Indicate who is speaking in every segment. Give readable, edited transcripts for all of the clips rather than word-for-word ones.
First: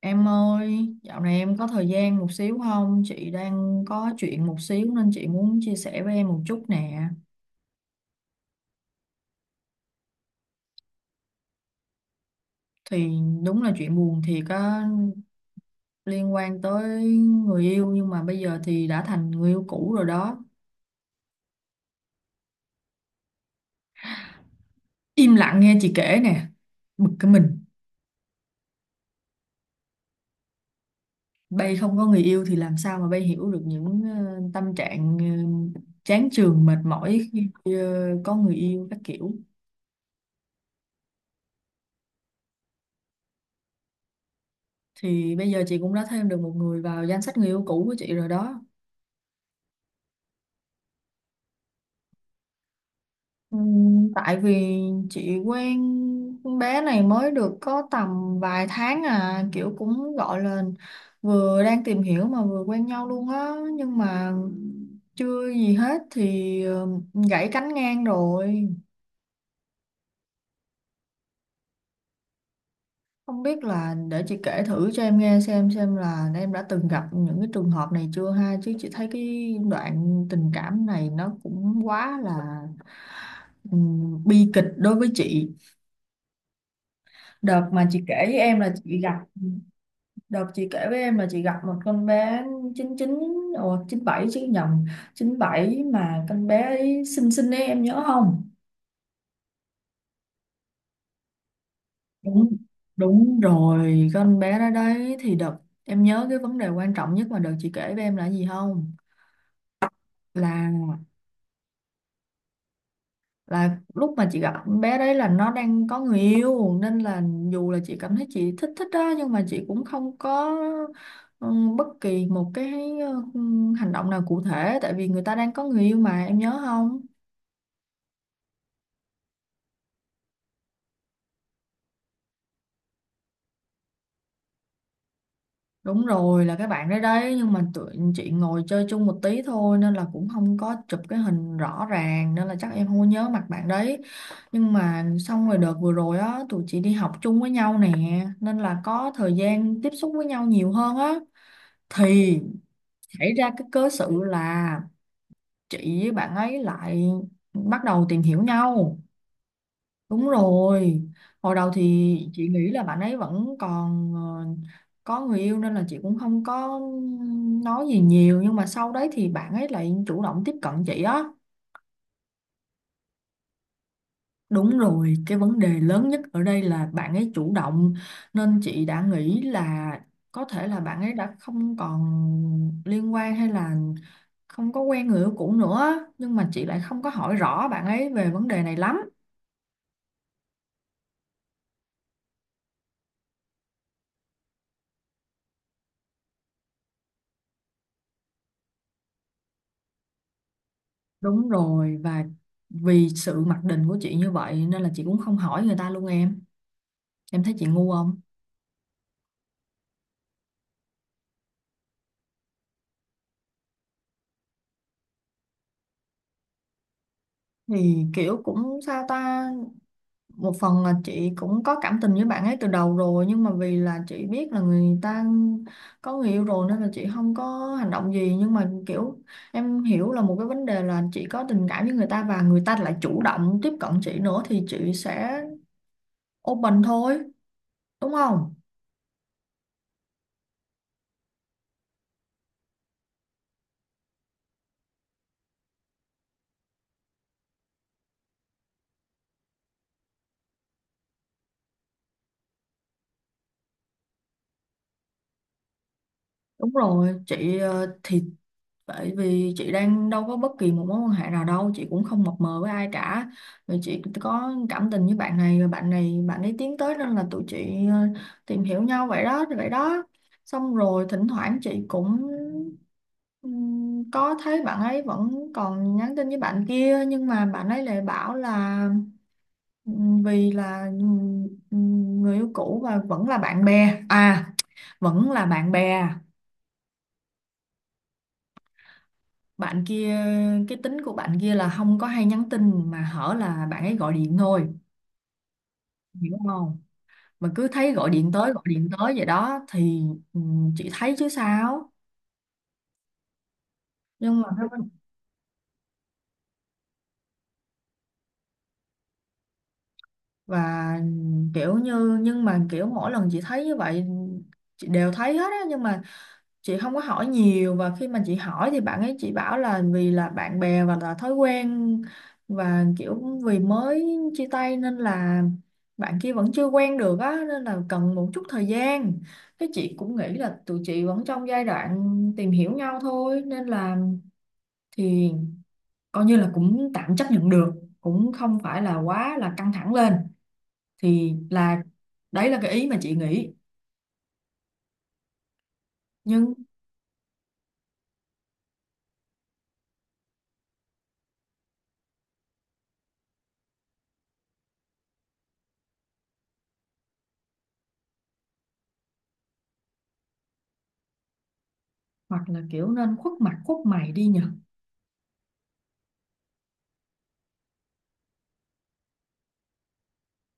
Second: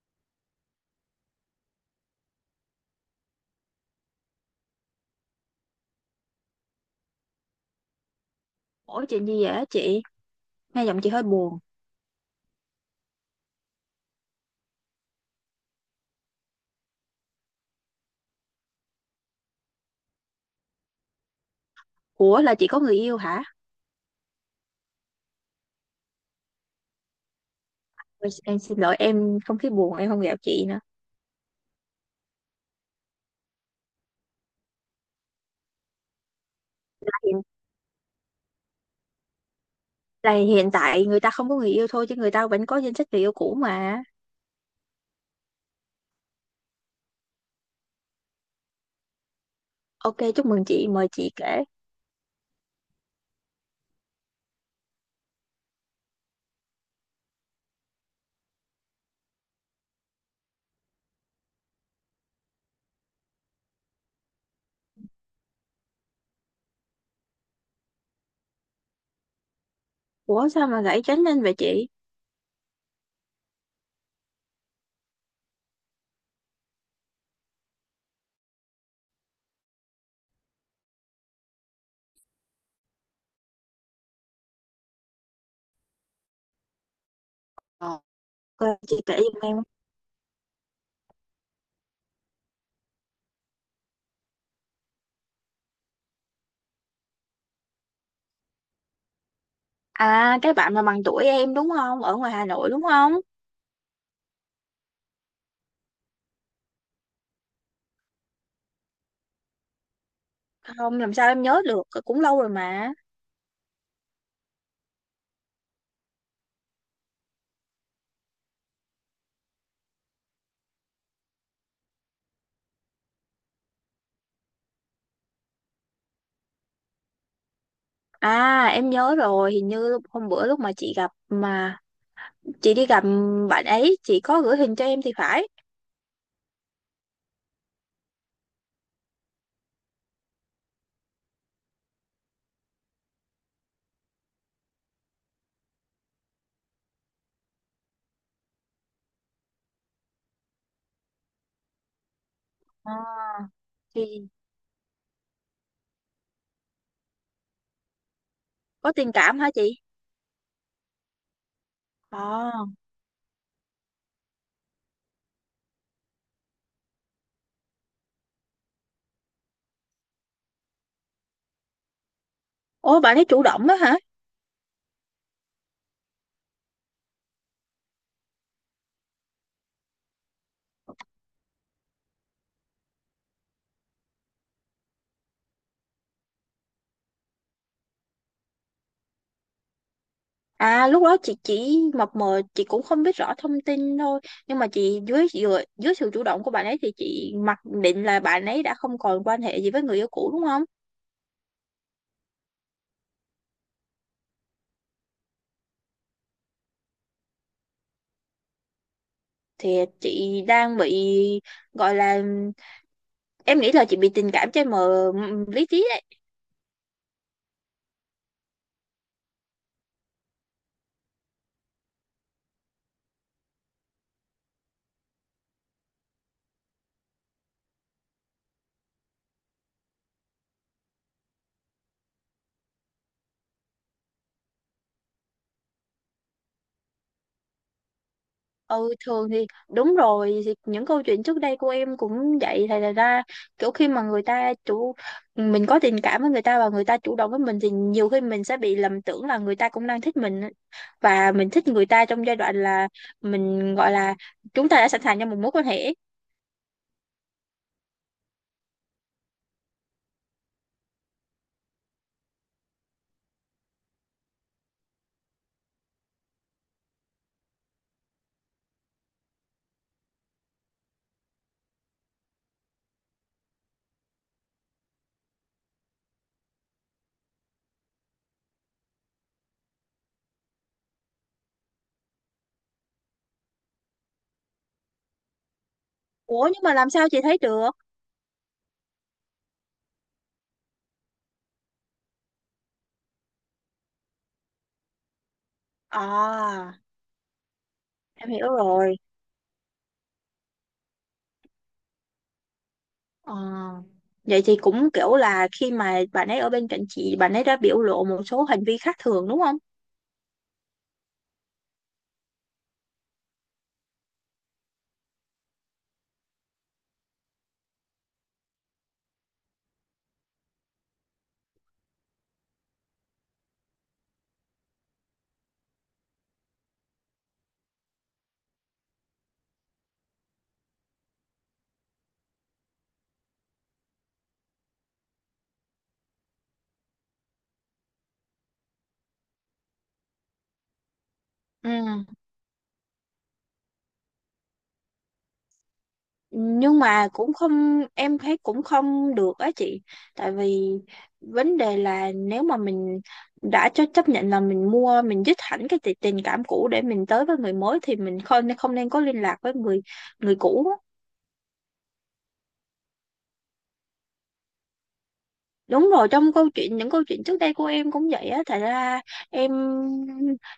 Speaker 1: Em ơi, dạo này em có thời gian một xíu không? Chị đang có chuyện một xíu nên chị muốn chia sẻ với em một chút nè.
Speaker 2: Ủa chuyện gì vậy á chị? Nghe giọng chị hơi buồn.
Speaker 1: Thì đúng là chuyện buồn thiệt á, liên quan tới người yêu nhưng mà bây giờ thì đã thành người yêu cũ rồi đó.
Speaker 2: Ủa là chị có người yêu hả?
Speaker 1: Im lặng nghe chị kể nè, bực cái mình.
Speaker 2: Ôi, em xin lỗi em không khí buồn em không gặp chị nữa.
Speaker 1: Bây không có người yêu thì làm sao mà bây hiểu được những tâm trạng chán chường mệt mỏi
Speaker 2: Hiện,
Speaker 1: khi có người yêu các kiểu.
Speaker 2: là hiện tại người ta không có người yêu thôi chứ người ta vẫn có danh sách người yêu cũ mà.
Speaker 1: Thì bây giờ chị cũng đã thêm được một người vào danh sách người yêu cũ của chị rồi đó.
Speaker 2: Ok, chúc mừng chị, mời chị kể.
Speaker 1: Tại vì chị quen con bé này mới được có tầm vài tháng à, kiểu cũng gọi là vừa đang tìm hiểu mà vừa quen nhau luôn á, nhưng mà chưa gì hết thì gãy cánh ngang rồi.
Speaker 2: Ủa sao mà gãy tránh lên vậy chị?
Speaker 1: Không biết, là để chị kể thử cho em nghe xem là em đã từng gặp những cái trường hợp này chưa ha, chứ chị thấy cái đoạn tình cảm này nó cũng quá là bi kịch đối với chị. Đợt mà
Speaker 2: Ờ,
Speaker 1: chị kể với em là
Speaker 2: Ok, chị
Speaker 1: chị
Speaker 2: kể
Speaker 1: gặp
Speaker 2: giùm em.
Speaker 1: Đợt chị kể với em là chị gặp một con bé 99. Ồ, chín bảy chứ, nhầm, chín bảy mà, con bé ấy xinh xinh ấy, em nhớ không?
Speaker 2: À cái bạn mà bằng tuổi em đúng không? Ở ngoài Hà
Speaker 1: Đúng
Speaker 2: Nội đúng không?
Speaker 1: đúng rồi, con bé đó đấy. Thì đợt em nhớ cái vấn đề quan trọng nhất mà đợt chị kể với em là gì không? Là
Speaker 2: Không, làm sao em nhớ được. Ờ, Cũng lâu rồi mà.
Speaker 1: là lúc mà chị gặp con bé đấy là nó đang có người yêu, nên là dù là chị cảm thấy chị thích thích đó, nhưng mà chị cũng không có ừ, bất kỳ một cái ừ, hành động nào cụ thể, tại vì người ta đang có người yêu mà, em nhớ không?
Speaker 2: À em nhớ rồi, hình như hôm bữa lúc mà chị gặp mà chị đi gặp bạn ấy chị có gửi hình cho em thì phải.
Speaker 1: Đúng rồi, là cái bạn đấy đấy, nhưng mà tụi chị ngồi chơi chung một tí thôi nên là cũng không có chụp cái hình rõ ràng, nên là chắc em không có nhớ mặt bạn đấy. Nhưng mà xong rồi đợt vừa rồi á, tụi chị đi học chung với nhau nè, nên là có thời gian tiếp xúc với nhau nhiều hơn á. Thì
Speaker 2: À,
Speaker 1: xảy ra cái cớ sự
Speaker 2: thì
Speaker 1: là chị với bạn ấy lại bắt đầu tìm hiểu
Speaker 2: có
Speaker 1: nhau.
Speaker 2: tình cảm hả chị?
Speaker 1: Đúng rồi, hồi đầu thì chị
Speaker 2: Ờ.
Speaker 1: nghĩ là bạn ấy vẫn còn có người yêu nên là chị cũng không có nói gì nhiều, nhưng mà sau đấy thì bạn ấy lại chủ động tiếp cận chị á.
Speaker 2: Ủa bạn ấy chủ động đó hả?
Speaker 1: Đúng rồi, cái vấn đề lớn nhất ở đây là bạn ấy chủ động, nên chị đã nghĩ là có thể là bạn ấy đã không còn liên quan hay là không có quen người yêu cũ nữa, nhưng mà chị lại không có hỏi rõ bạn ấy về vấn đề này lắm.
Speaker 2: À lúc đó chị chỉ mập mờ chị cũng không biết rõ thông tin thôi, nhưng mà chị dưới dưới, dưới sự chủ động của bạn ấy thì chị mặc định là bạn ấy đã không còn quan hệ gì với người yêu cũ đúng không?
Speaker 1: Đúng rồi, và vì sự mặc định của chị như vậy nên là chị cũng không hỏi người ta luôn em. Em thấy chị ngu không?
Speaker 2: Thì chị đang bị, gọi là, em nghĩ là chị bị tình cảm che mờ lý trí.
Speaker 1: Thì kiểu cũng sao ta, một phần là chị cũng có cảm tình với bạn ấy từ đầu rồi, nhưng mà vì là chị biết là người ta có người yêu rồi nên là chị không có hành động gì, nhưng mà kiểu em hiểu là một cái vấn đề là chị có tình cảm với người ta và người ta lại chủ động tiếp cận chị nữa, thì chị sẽ open thôi, đúng không?
Speaker 2: Ừ thường thì đúng rồi, thì những câu chuyện trước đây của em cũng vậy, thì là ra kiểu khi mà người ta chủ, mình có tình cảm với người ta và người ta chủ động với mình thì nhiều khi mình sẽ bị lầm tưởng là người ta cũng đang thích mình, và mình thích người ta trong giai đoạn là mình gọi là chúng ta đã sẵn sàng cho một mối quan hệ.
Speaker 1: Đúng rồi chị thì tại vì chị đang đâu có bất kỳ một mối quan hệ nào đâu, chị cũng không mập mờ với ai cả. Rồi chị có cảm tình với bạn này, rồi bạn này, bạn ấy tiến tới nên là tụi chị tìm hiểu nhau vậy đó, vậy đó. Xong rồi thỉnh thoảng chị cũng có thấy bạn ấy vẫn còn nhắn tin với bạn kia, nhưng mà bạn ấy lại bảo là vì là người yêu cũ và vẫn là bạn bè, à, vẫn là bạn bè.
Speaker 2: Ủa nhưng mà làm sao chị thấy được?
Speaker 1: Bạn kia, cái tính của bạn kia là không có hay nhắn tin mà hở là bạn ấy gọi điện thôi, hiểu
Speaker 2: À
Speaker 1: không? Mà cứ thấy gọi
Speaker 2: em
Speaker 1: điện
Speaker 2: hiểu
Speaker 1: tới, gọi điện
Speaker 2: rồi.
Speaker 1: tới vậy đó thì ừ, chị thấy chứ sao.
Speaker 2: Ờ.
Speaker 1: Nhưng
Speaker 2: Vậy
Speaker 1: mà
Speaker 2: thì cũng kiểu là khi mà bạn ấy ở bên cạnh chị bạn ấy đã biểu lộ một số hành vi khác thường đúng không?
Speaker 1: và kiểu như, nhưng mà kiểu mỗi lần chị thấy như vậy, chị đều thấy hết á, nhưng mà chị không có hỏi nhiều, và khi mà chị hỏi thì bạn ấy chỉ bảo là vì là bạn bè và là thói quen, và kiểu vì mới chia tay nên là bạn kia vẫn chưa quen được á, nên là cần một chút thời gian. Cái chị cũng nghĩ là tụi chị vẫn trong giai đoạn tìm hiểu nhau thôi nên là thì coi như là cũng tạm chấp nhận được, cũng không phải là quá là căng thẳng lên. Thì
Speaker 2: Ừ
Speaker 1: là đấy là cái ý mà chị nghĩ, nhưng
Speaker 2: nhưng mà cũng không, em thấy cũng không được á chị. Tại vì vấn đề là nếu mà mình đã cho chấp nhận là mình mua mình dứt hẳn cái tình cảm cũ để mình tới với người mới thì mình không không nên có liên lạc với người người cũ.
Speaker 1: hoặc là kiểu nên khuất mặt khuất mày đi nhờ.
Speaker 2: Đúng rồi, trong câu chuyện những câu chuyện trước đây của em cũng vậy á, thật ra em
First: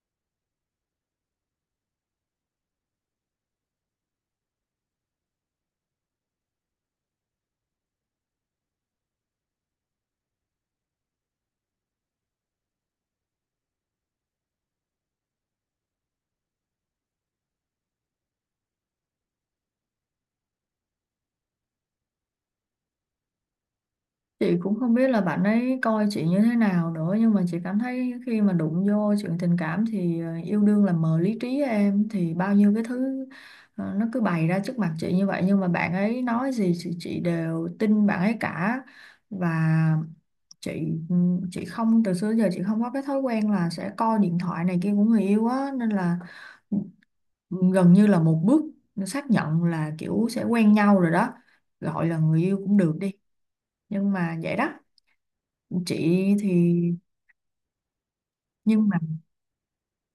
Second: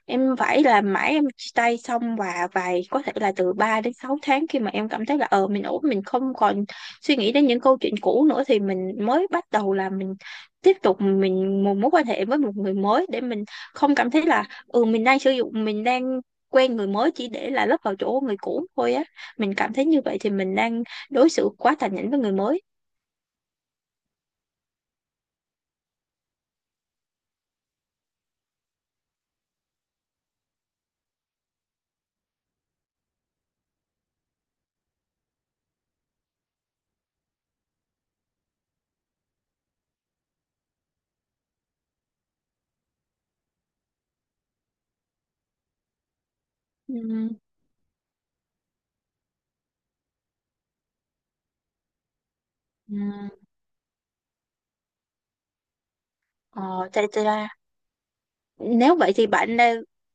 Speaker 2: em phải làm mãi, em chia tay xong và vài có thể là từ 3 đến 6 tháng khi mà em cảm thấy là ờ mình ổn, mình không còn suy nghĩ đến những câu chuyện cũ nữa thì mình mới bắt đầu là mình tiếp tục mình một mối quan hệ với một người mới để mình không cảm thấy là ừ mình đang sử dụng mình đang quen người mới chỉ để là lấp vào chỗ người cũ thôi á. Mình cảm thấy như vậy thì mình đang đối xử quá tàn nhẫn với người mới.
Speaker 1: Chị cũng không biết là bạn ấy coi chị như thế nào nữa, nhưng mà chị cảm thấy khi mà đụng vô chuyện tình cảm thì yêu đương là mờ lý trí em, thì bao nhiêu cái thứ nó cứ bày ra trước mặt chị như vậy, nhưng mà bạn ấy nói gì thì chị đều tin bạn ấy cả. Và chị ừ, chị không, từ xưa đến giờ chị không có cái thói quen là sẽ coi điện thoại này kia của người yêu á, nên là
Speaker 2: Ừ.
Speaker 1: gần như là một bước xác nhận là kiểu sẽ quen nhau rồi đó, gọi là người yêu cũng được
Speaker 2: Ừ.
Speaker 1: đi, nhưng mà vậy đó. Chị thì
Speaker 2: Tại là,
Speaker 1: nhưng
Speaker 2: nếu
Speaker 1: mà
Speaker 2: vậy thì bạn đã,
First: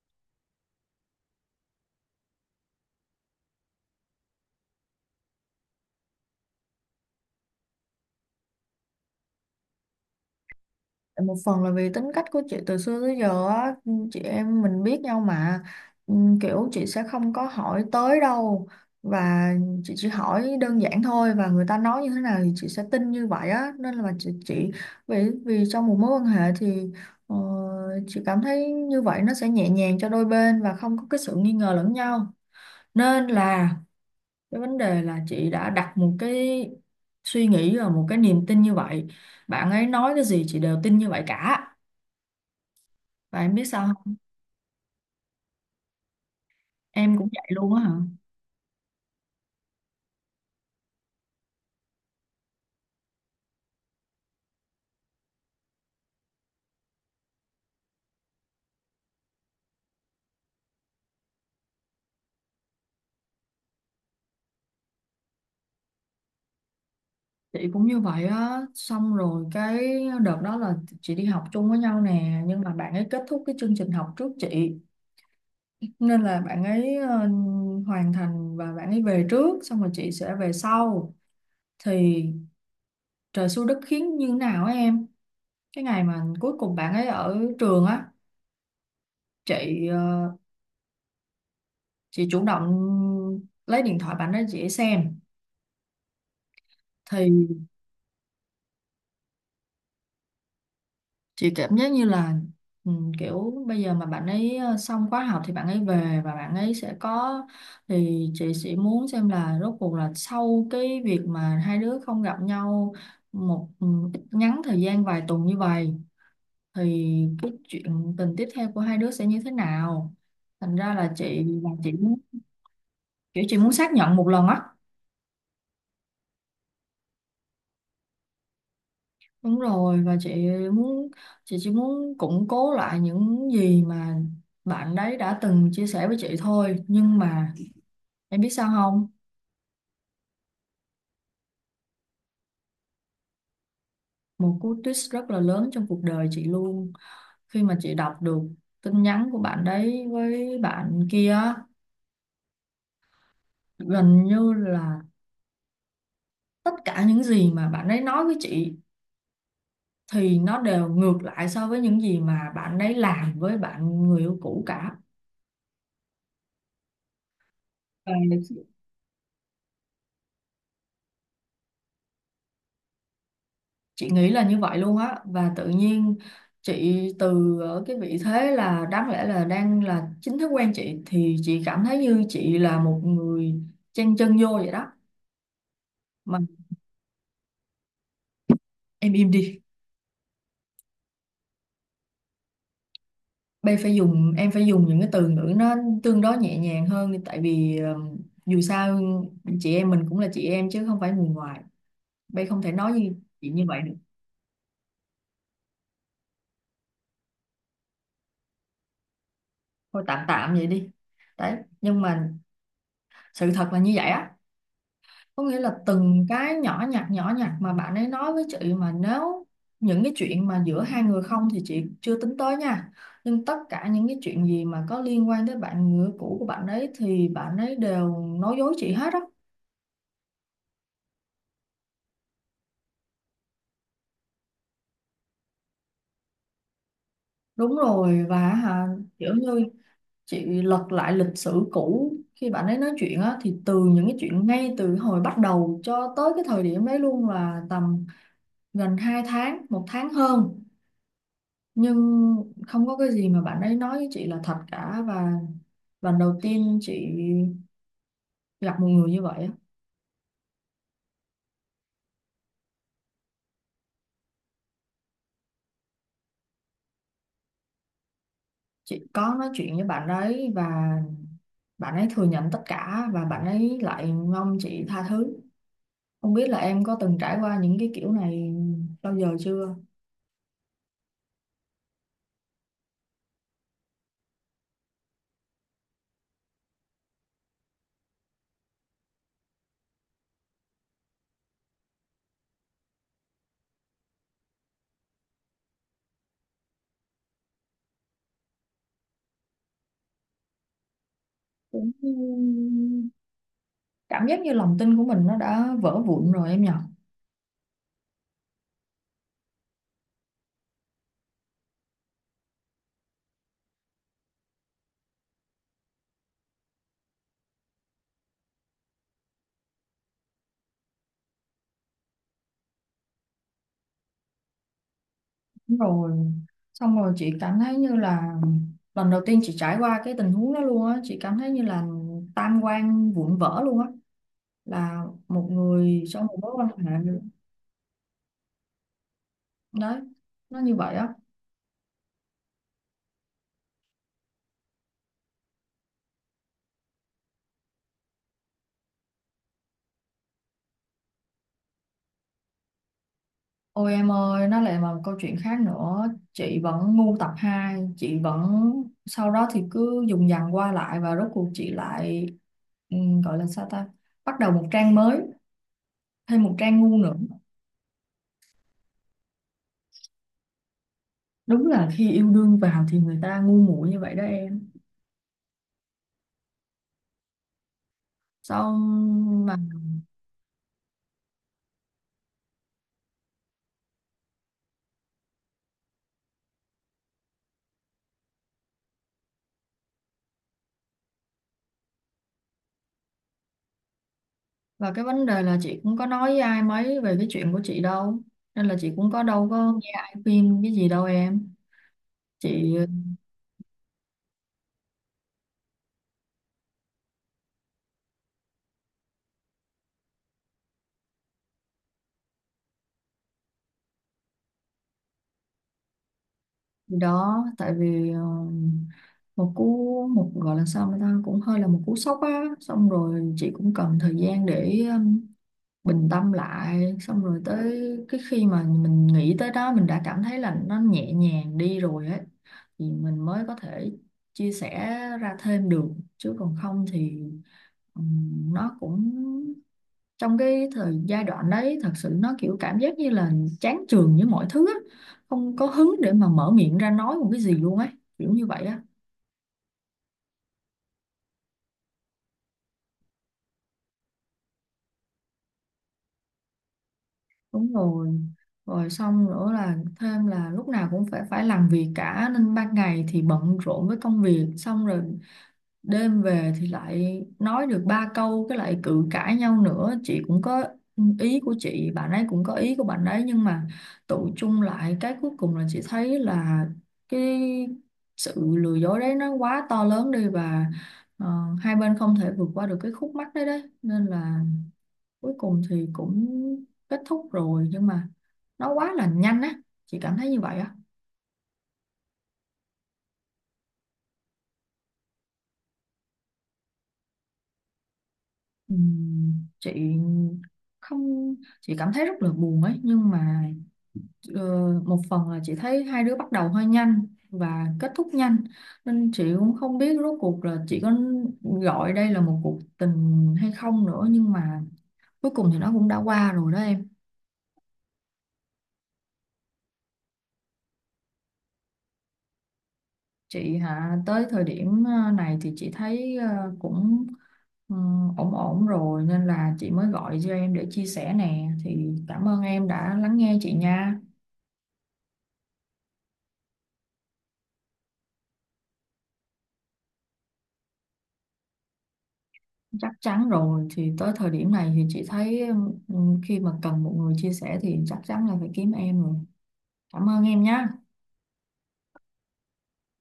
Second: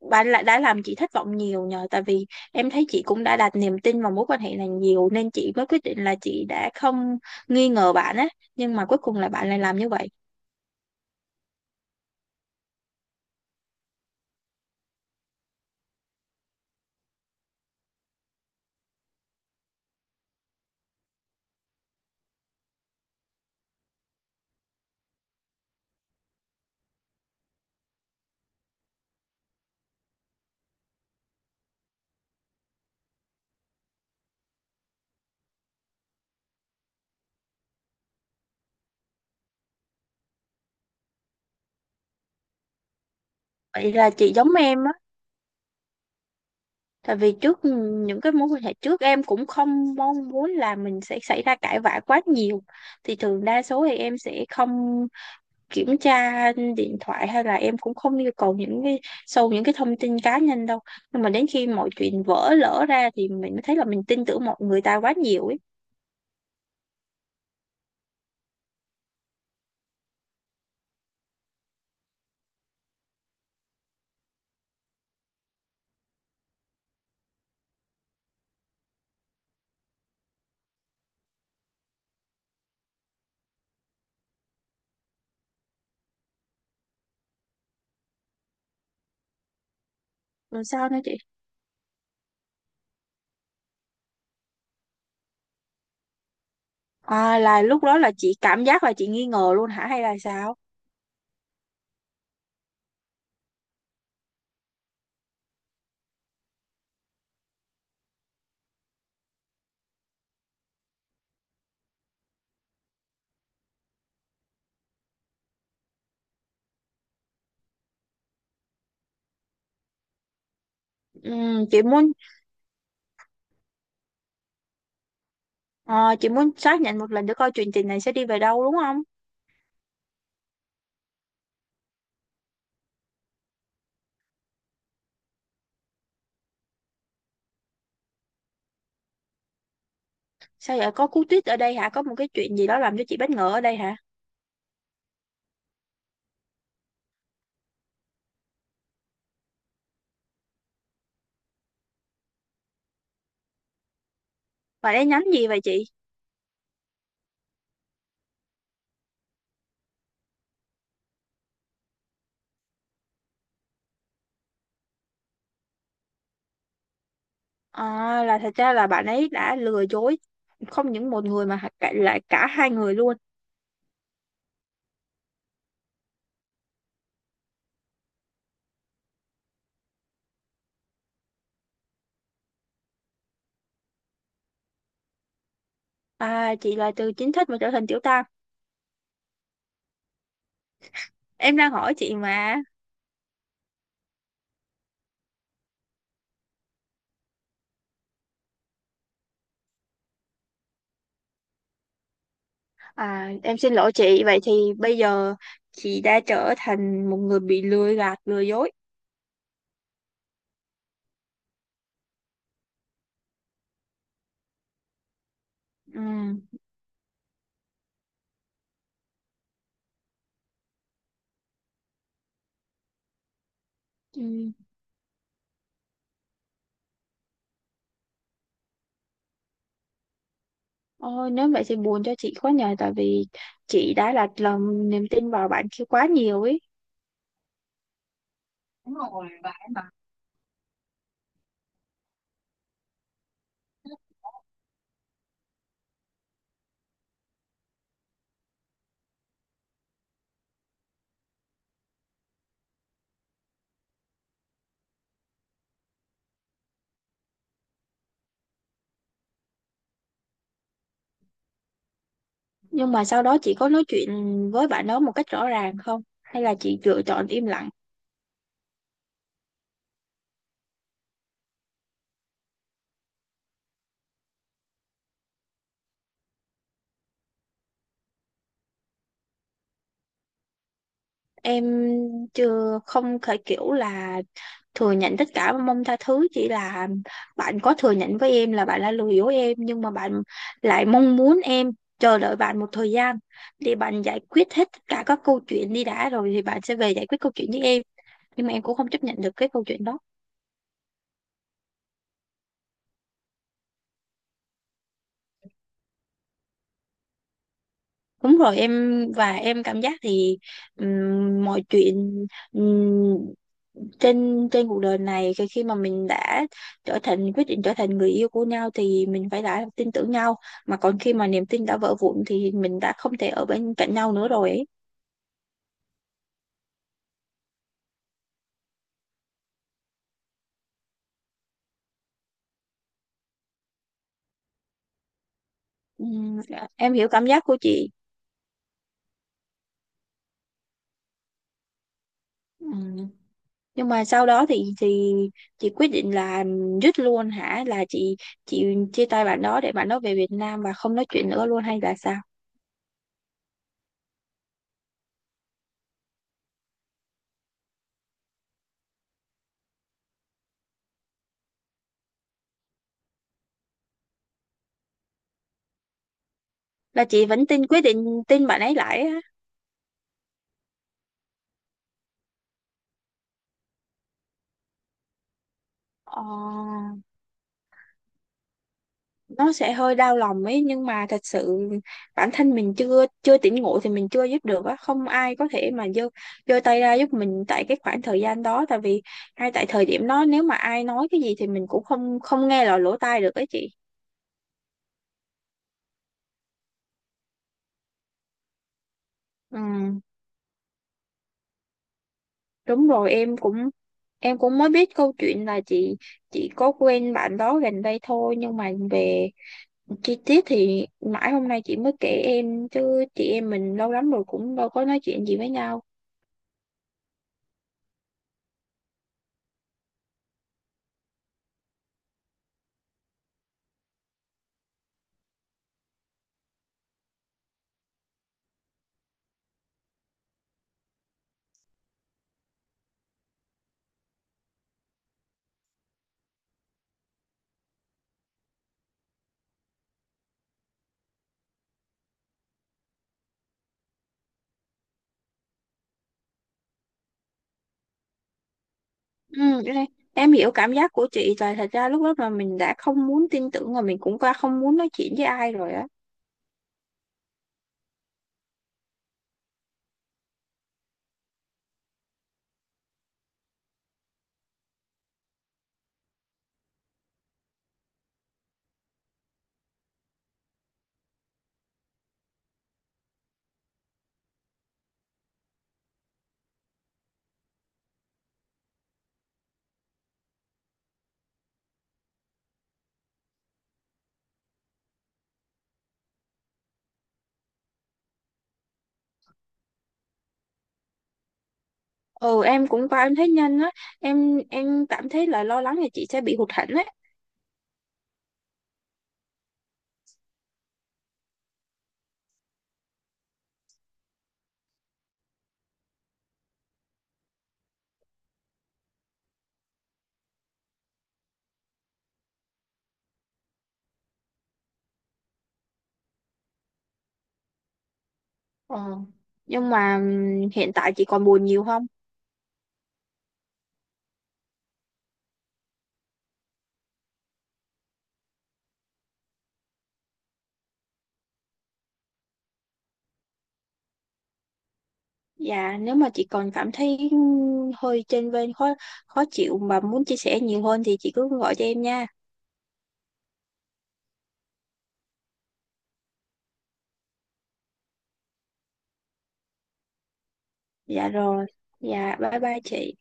Speaker 2: bạn lại đã làm chị thất vọng nhiều nhờ. Tại vì em thấy chị cũng đã đặt niềm tin vào mối quan hệ này nhiều nên chị mới quyết định là chị đã không nghi ngờ bạn á, nhưng mà cuối cùng là bạn lại làm như vậy.
Speaker 1: một phần là vì tính cách của chị từ xưa tới giờ á, chị em mình biết nhau mà. Ừ, kiểu chị sẽ không có hỏi tới đâu, và chị chỉ hỏi đơn giản thôi, và người ta nói như thế nào thì chị sẽ tin như vậy á, nên là chị vì vì trong một mối quan hệ thì ờ, chị cảm thấy như vậy nó sẽ nhẹ nhàng cho đôi bên và không có cái sự nghi ngờ lẫn nhau. Nên là cái vấn đề là chị đã đặt một cái suy nghĩ và một cái niềm tin như vậy, bạn ấy nói cái gì chị đều tin như vậy cả. Và em biết sao
Speaker 2: Vậy là
Speaker 1: không?
Speaker 2: chị giống em á. Tại
Speaker 1: Em cũng
Speaker 2: vì
Speaker 1: vậy
Speaker 2: trước
Speaker 1: luôn á hả?
Speaker 2: những cái mối quan hệ trước em cũng không mong muốn là mình sẽ xảy ra cãi vã quá nhiều, thì thường đa số thì em sẽ không kiểm tra điện thoại, hay là em cũng không yêu cầu những cái sâu những cái thông tin cá nhân đâu. Nhưng mà đến khi mọi chuyện vỡ lỡ ra thì mình mới thấy là mình tin tưởng mọi người ta quá nhiều ấy.
Speaker 1: Chị cũng như vậy á, xong rồi cái đợt đó là chị đi học chung với nhau nè, nhưng mà bạn ấy kết thúc cái chương trình học trước chị. Nên là bạn ấy hoàn thành và bạn ấy về trước, xong rồi chị sẽ về sau. Thì trời xui đất khiến như nào á em? Cái ngày mà cuối cùng bạn ấy ở trường á, chị
Speaker 2: Rồi sao nữa chị?
Speaker 1: chị chủ động lấy điện thoại bạn ấy chị xem.
Speaker 2: À
Speaker 1: Thì
Speaker 2: là lúc đó là chị cảm giác là chị nghi ngờ luôn hả hay là sao?
Speaker 1: chị cảm giác như là ừ, kiểu bây giờ mà bạn ấy xong khóa học thì bạn ấy về và bạn ấy sẽ có, thì chị sẽ muốn xem là rốt cuộc là sau cái việc mà hai đứa không gặp nhau một ít ngắn thời gian vài tuần như vậy thì cái chuyện tình tiếp theo của hai đứa sẽ như thế nào. Thành ra là chị, là
Speaker 2: Chị
Speaker 1: chị
Speaker 2: muốn,
Speaker 1: muốn, kiểu chị muốn xác nhận một lần á.
Speaker 2: ờ, chị muốn xác nhận một lần để coi chuyện tình này sẽ đi về đâu đúng không?
Speaker 1: Đúng rồi, và chị muốn, chị chỉ muốn củng cố lại những gì mà bạn đấy đã từng chia sẻ với chị thôi, nhưng mà em biết sao không?
Speaker 2: Sao vậy, có cú tuyết ở đây hả, có một cái chuyện gì đó làm cho chị bất ngờ ở đây hả?
Speaker 1: Một cú twist rất là lớn trong cuộc đời chị luôn, khi mà chị đọc được tin nhắn của bạn đấy với bạn kia á, gần như
Speaker 2: Bạn
Speaker 1: là
Speaker 2: ấy nhắn gì vậy chị?
Speaker 1: tất cả những gì mà bạn ấy nói với chị thì nó đều ngược lại so với những gì mà bạn ấy làm với bạn người yêu cũ cả. Và
Speaker 2: À, là thật ra là bạn ấy đã lừa dối không những một người mà lại cả hai người luôn.
Speaker 1: chị nghĩ là như vậy luôn á, và tự nhiên chị từ ở cái vị thế là đáng lẽ là đang là chính thức quen chị thì chị cảm thấy như chị là một người chen chân vô vậy đó. Mà
Speaker 2: À, chị là từ chính thức mà trở thành tiểu tam.
Speaker 1: em im đi,
Speaker 2: Em đang hỏi chị mà.
Speaker 1: bây phải dùng, em phải dùng những cái từ ngữ nó tương đối nhẹ nhàng hơn đi, tại vì dù sao chị em mình cũng là chị em chứ không phải người ngoài, bây không thể nói như
Speaker 2: À,
Speaker 1: chị
Speaker 2: em
Speaker 1: như
Speaker 2: xin
Speaker 1: vậy
Speaker 2: lỗi
Speaker 1: được.
Speaker 2: chị. Vậy thì bây giờ chị đã trở thành một người bị lừa gạt, lừa dối.
Speaker 1: Thôi tạm tạm vậy đi, đấy nhưng mà sự thật là như vậy á, có nghĩa là
Speaker 2: Ừ.
Speaker 1: từng cái nhỏ nhặt, nhỏ nhặt mà bạn ấy nói với chị mà nếu những cái chuyện mà giữa hai người không thì chị chưa tính tới nha, nhưng tất cả những cái chuyện
Speaker 2: Ừ.
Speaker 1: gì mà có liên quan tới bạn người cũ của bạn ấy thì bạn ấy đều nói dối chị hết á.
Speaker 2: Ôi, nếu vậy thì buồn cho chị quá nhờ. Tại vì chị đã đặt lòng niềm tin vào bạn kia quá nhiều ấy.
Speaker 1: Đúng rồi và hả, kiểu như chị lật lại lịch sử cũ khi bạn ấy nói chuyện á, thì từ những cái chuyện ngay từ hồi bắt đầu cho tới cái thời điểm đấy luôn là tầm gần 2 tháng 1 tháng hơn, nhưng không có cái gì mà bạn ấy nói với chị là thật cả. Và lần đầu tiên chị gặp một người như vậy á.
Speaker 2: Nhưng mà sau đó chị có nói chuyện với bạn đó một cách rõ ràng không? Hay là chị lựa chọn im lặng?
Speaker 1: Chị có nói chuyện với bạn ấy, và bạn ấy thừa nhận tất cả, và bạn ấy lại mong chị tha thứ. Không biết là em có từng trải qua những cái kiểu này bao giờ chưa.
Speaker 2: Em chưa, không thể kiểu là thừa nhận tất cả và mong tha thứ, chỉ là bạn có thừa nhận với em là bạn đã lừa dối em nhưng mà bạn lại mong muốn em chờ đợi bạn một thời gian để bạn giải quyết hết tất cả các câu chuyện đi đã rồi thì bạn sẽ về giải quyết câu chuyện với em. Nhưng mà em cũng không chấp nhận được cái câu chuyện đó.
Speaker 1: Cũng cảm giác như lòng tin của mình nó đã vỡ vụn rồi em nhỉ.
Speaker 2: Đúng rồi em, và em cảm giác thì mọi chuyện, ừm, trên trên cuộc đời này khi khi mà mình đã trở thành quyết định trở thành người yêu của nhau thì mình phải đã tin tưởng nhau, mà còn khi mà niềm tin đã vỡ vụn thì mình đã không thể ở bên cạnh nhau nữa rồi ấy.
Speaker 1: Đúng rồi, xong rồi chị cảm thấy như là lần đầu tiên chị trải qua cái tình huống đó luôn á, chị cảm thấy như là tam quan vụn vỡ luôn á, là một người trong một mối
Speaker 2: Dạ,
Speaker 1: quan hệ.
Speaker 2: em hiểu cảm giác của chị.
Speaker 1: Đấy, nó như vậy á.
Speaker 2: Ừm, nhưng mà sau đó thì chị quyết định là dứt luôn hả, là chị chị chia tay bạn đó để bạn đó về Việt Nam và không nói chuyện nữa luôn hay là sao?
Speaker 1: Ôi em ơi, nó lại là một câu chuyện khác nữa. Chị vẫn ngu tập 2, chị vẫn sau đó thì cứ dùng dằng qua lại, và rốt cuộc chị lại, ừ, gọi là sao ta, bắt đầu một trang mới, thêm một trang ngu
Speaker 2: Là
Speaker 1: nữa.
Speaker 2: chị vẫn tin, quyết định tin bạn ấy lại á?
Speaker 1: Đúng là khi yêu đương vào thì người ta ngu muội như vậy đó em.
Speaker 2: ờ,
Speaker 1: Xong
Speaker 2: nó
Speaker 1: mà.
Speaker 2: sẽ hơi đau lòng ấy nhưng mà thật sự bản thân mình chưa chưa tỉnh ngộ thì mình chưa giúp được á, không ai có thể mà giơ giơ tay ra giúp mình tại cái khoảng thời gian đó. Tại vì ngay tại thời điểm đó nếu mà ai nói cái gì thì mình cũng không không nghe lọt lỗ tai được ấy chị.
Speaker 1: Và cái vấn đề là chị cũng có nói với ai mấy về cái chuyện của chị đâu, nên là chị cũng có đâu có nghe
Speaker 2: ừ,
Speaker 1: ai khuyên cái gì đâu em. Chị,
Speaker 2: Đúng rồi em cũng, em cũng mới biết câu chuyện là chị có quen bạn đó gần đây thôi nhưng mà về chi tiết thì mãi hôm nay chị mới kể em chứ chị em mình lâu lắm rồi cũng đâu có nói chuyện gì với nhau.
Speaker 1: thì đó, tại vì một cú, một gọi là sao, người ta cũng hơi là một cú sốc á, xong rồi chị cũng cần thời gian để bình tâm lại, xong rồi tới cái khi mà mình nghĩ tới đó mình đã cảm thấy là nó nhẹ nhàng đi rồi ấy, thì mình mới có thể chia sẻ ra thêm được. Chứ còn không thì, nó cũng, trong cái thời giai đoạn đấy thật sự nó kiểu cảm giác như là chán chường với mọi thứ á, không có hứng để mà mở miệng ra nói một cái gì luôn ấy, kiểu như vậy á.
Speaker 2: Ừ, cái này, em hiểu cảm giác của chị là thật ra lúc đó mà mình đã không muốn tin tưởng và mình cũng qua không muốn nói chuyện với ai rồi á.
Speaker 1: Đúng rồi, rồi xong nữa là thêm là lúc nào cũng phải phải làm việc cả, nên ban ngày thì bận rộn với công việc, xong rồi đêm về thì lại nói được ba câu cái lại cự cãi nhau nữa. Chị cũng có ý của chị, bạn ấy cũng có ý của bạn ấy, nhưng mà tụ chung lại cái cuối cùng là chị thấy là cái sự lừa dối đấy nó quá to lớn đi, và ờ, hai bên không thể vượt qua được cái khúc mắc đấy đấy, nên là cuối cùng thì cũng kết thúc rồi, nhưng mà nó quá là nhanh á, chị cảm thấy như vậy á.
Speaker 2: Ừ em cũng qua em thấy nhanh á. Em cảm thấy là lo lắng là chị sẽ bị hụt hẫng á.
Speaker 1: Ừm, chị không, chị cảm thấy rất là buồn ấy, nhưng mà, Ờ, một phần là chị thấy hai đứa bắt đầu hơi nhanh và kết thúc nhanh, nên chị cũng không biết rốt cuộc là chị có gọi đây là một cuộc tình hay không nữa, nhưng mà cuối cùng thì nó cũng đã qua rồi đó em.
Speaker 2: Nhưng mà hiện tại chị còn buồn nhiều không?
Speaker 1: Chị hả? Tới thời điểm này thì chị thấy cũng ờ, ổn ổn rồi, nên là chị mới gọi cho em để chia sẻ nè, thì cảm ơn em đã lắng nghe chị nha.
Speaker 2: Dạ nếu mà chị còn cảm thấy hơi chênh vênh, khó khó chịu mà muốn chia sẻ nhiều hơn thì chị cứ gọi cho em nha.
Speaker 1: Chắc chắn rồi, thì tới thời điểm này thì chị thấy, ừ, khi mà cần một người chia sẻ thì chắc chắn là phải kiếm em rồi. Cảm ơn em nhé.
Speaker 2: Dạ rồi, dạ bye bye chị.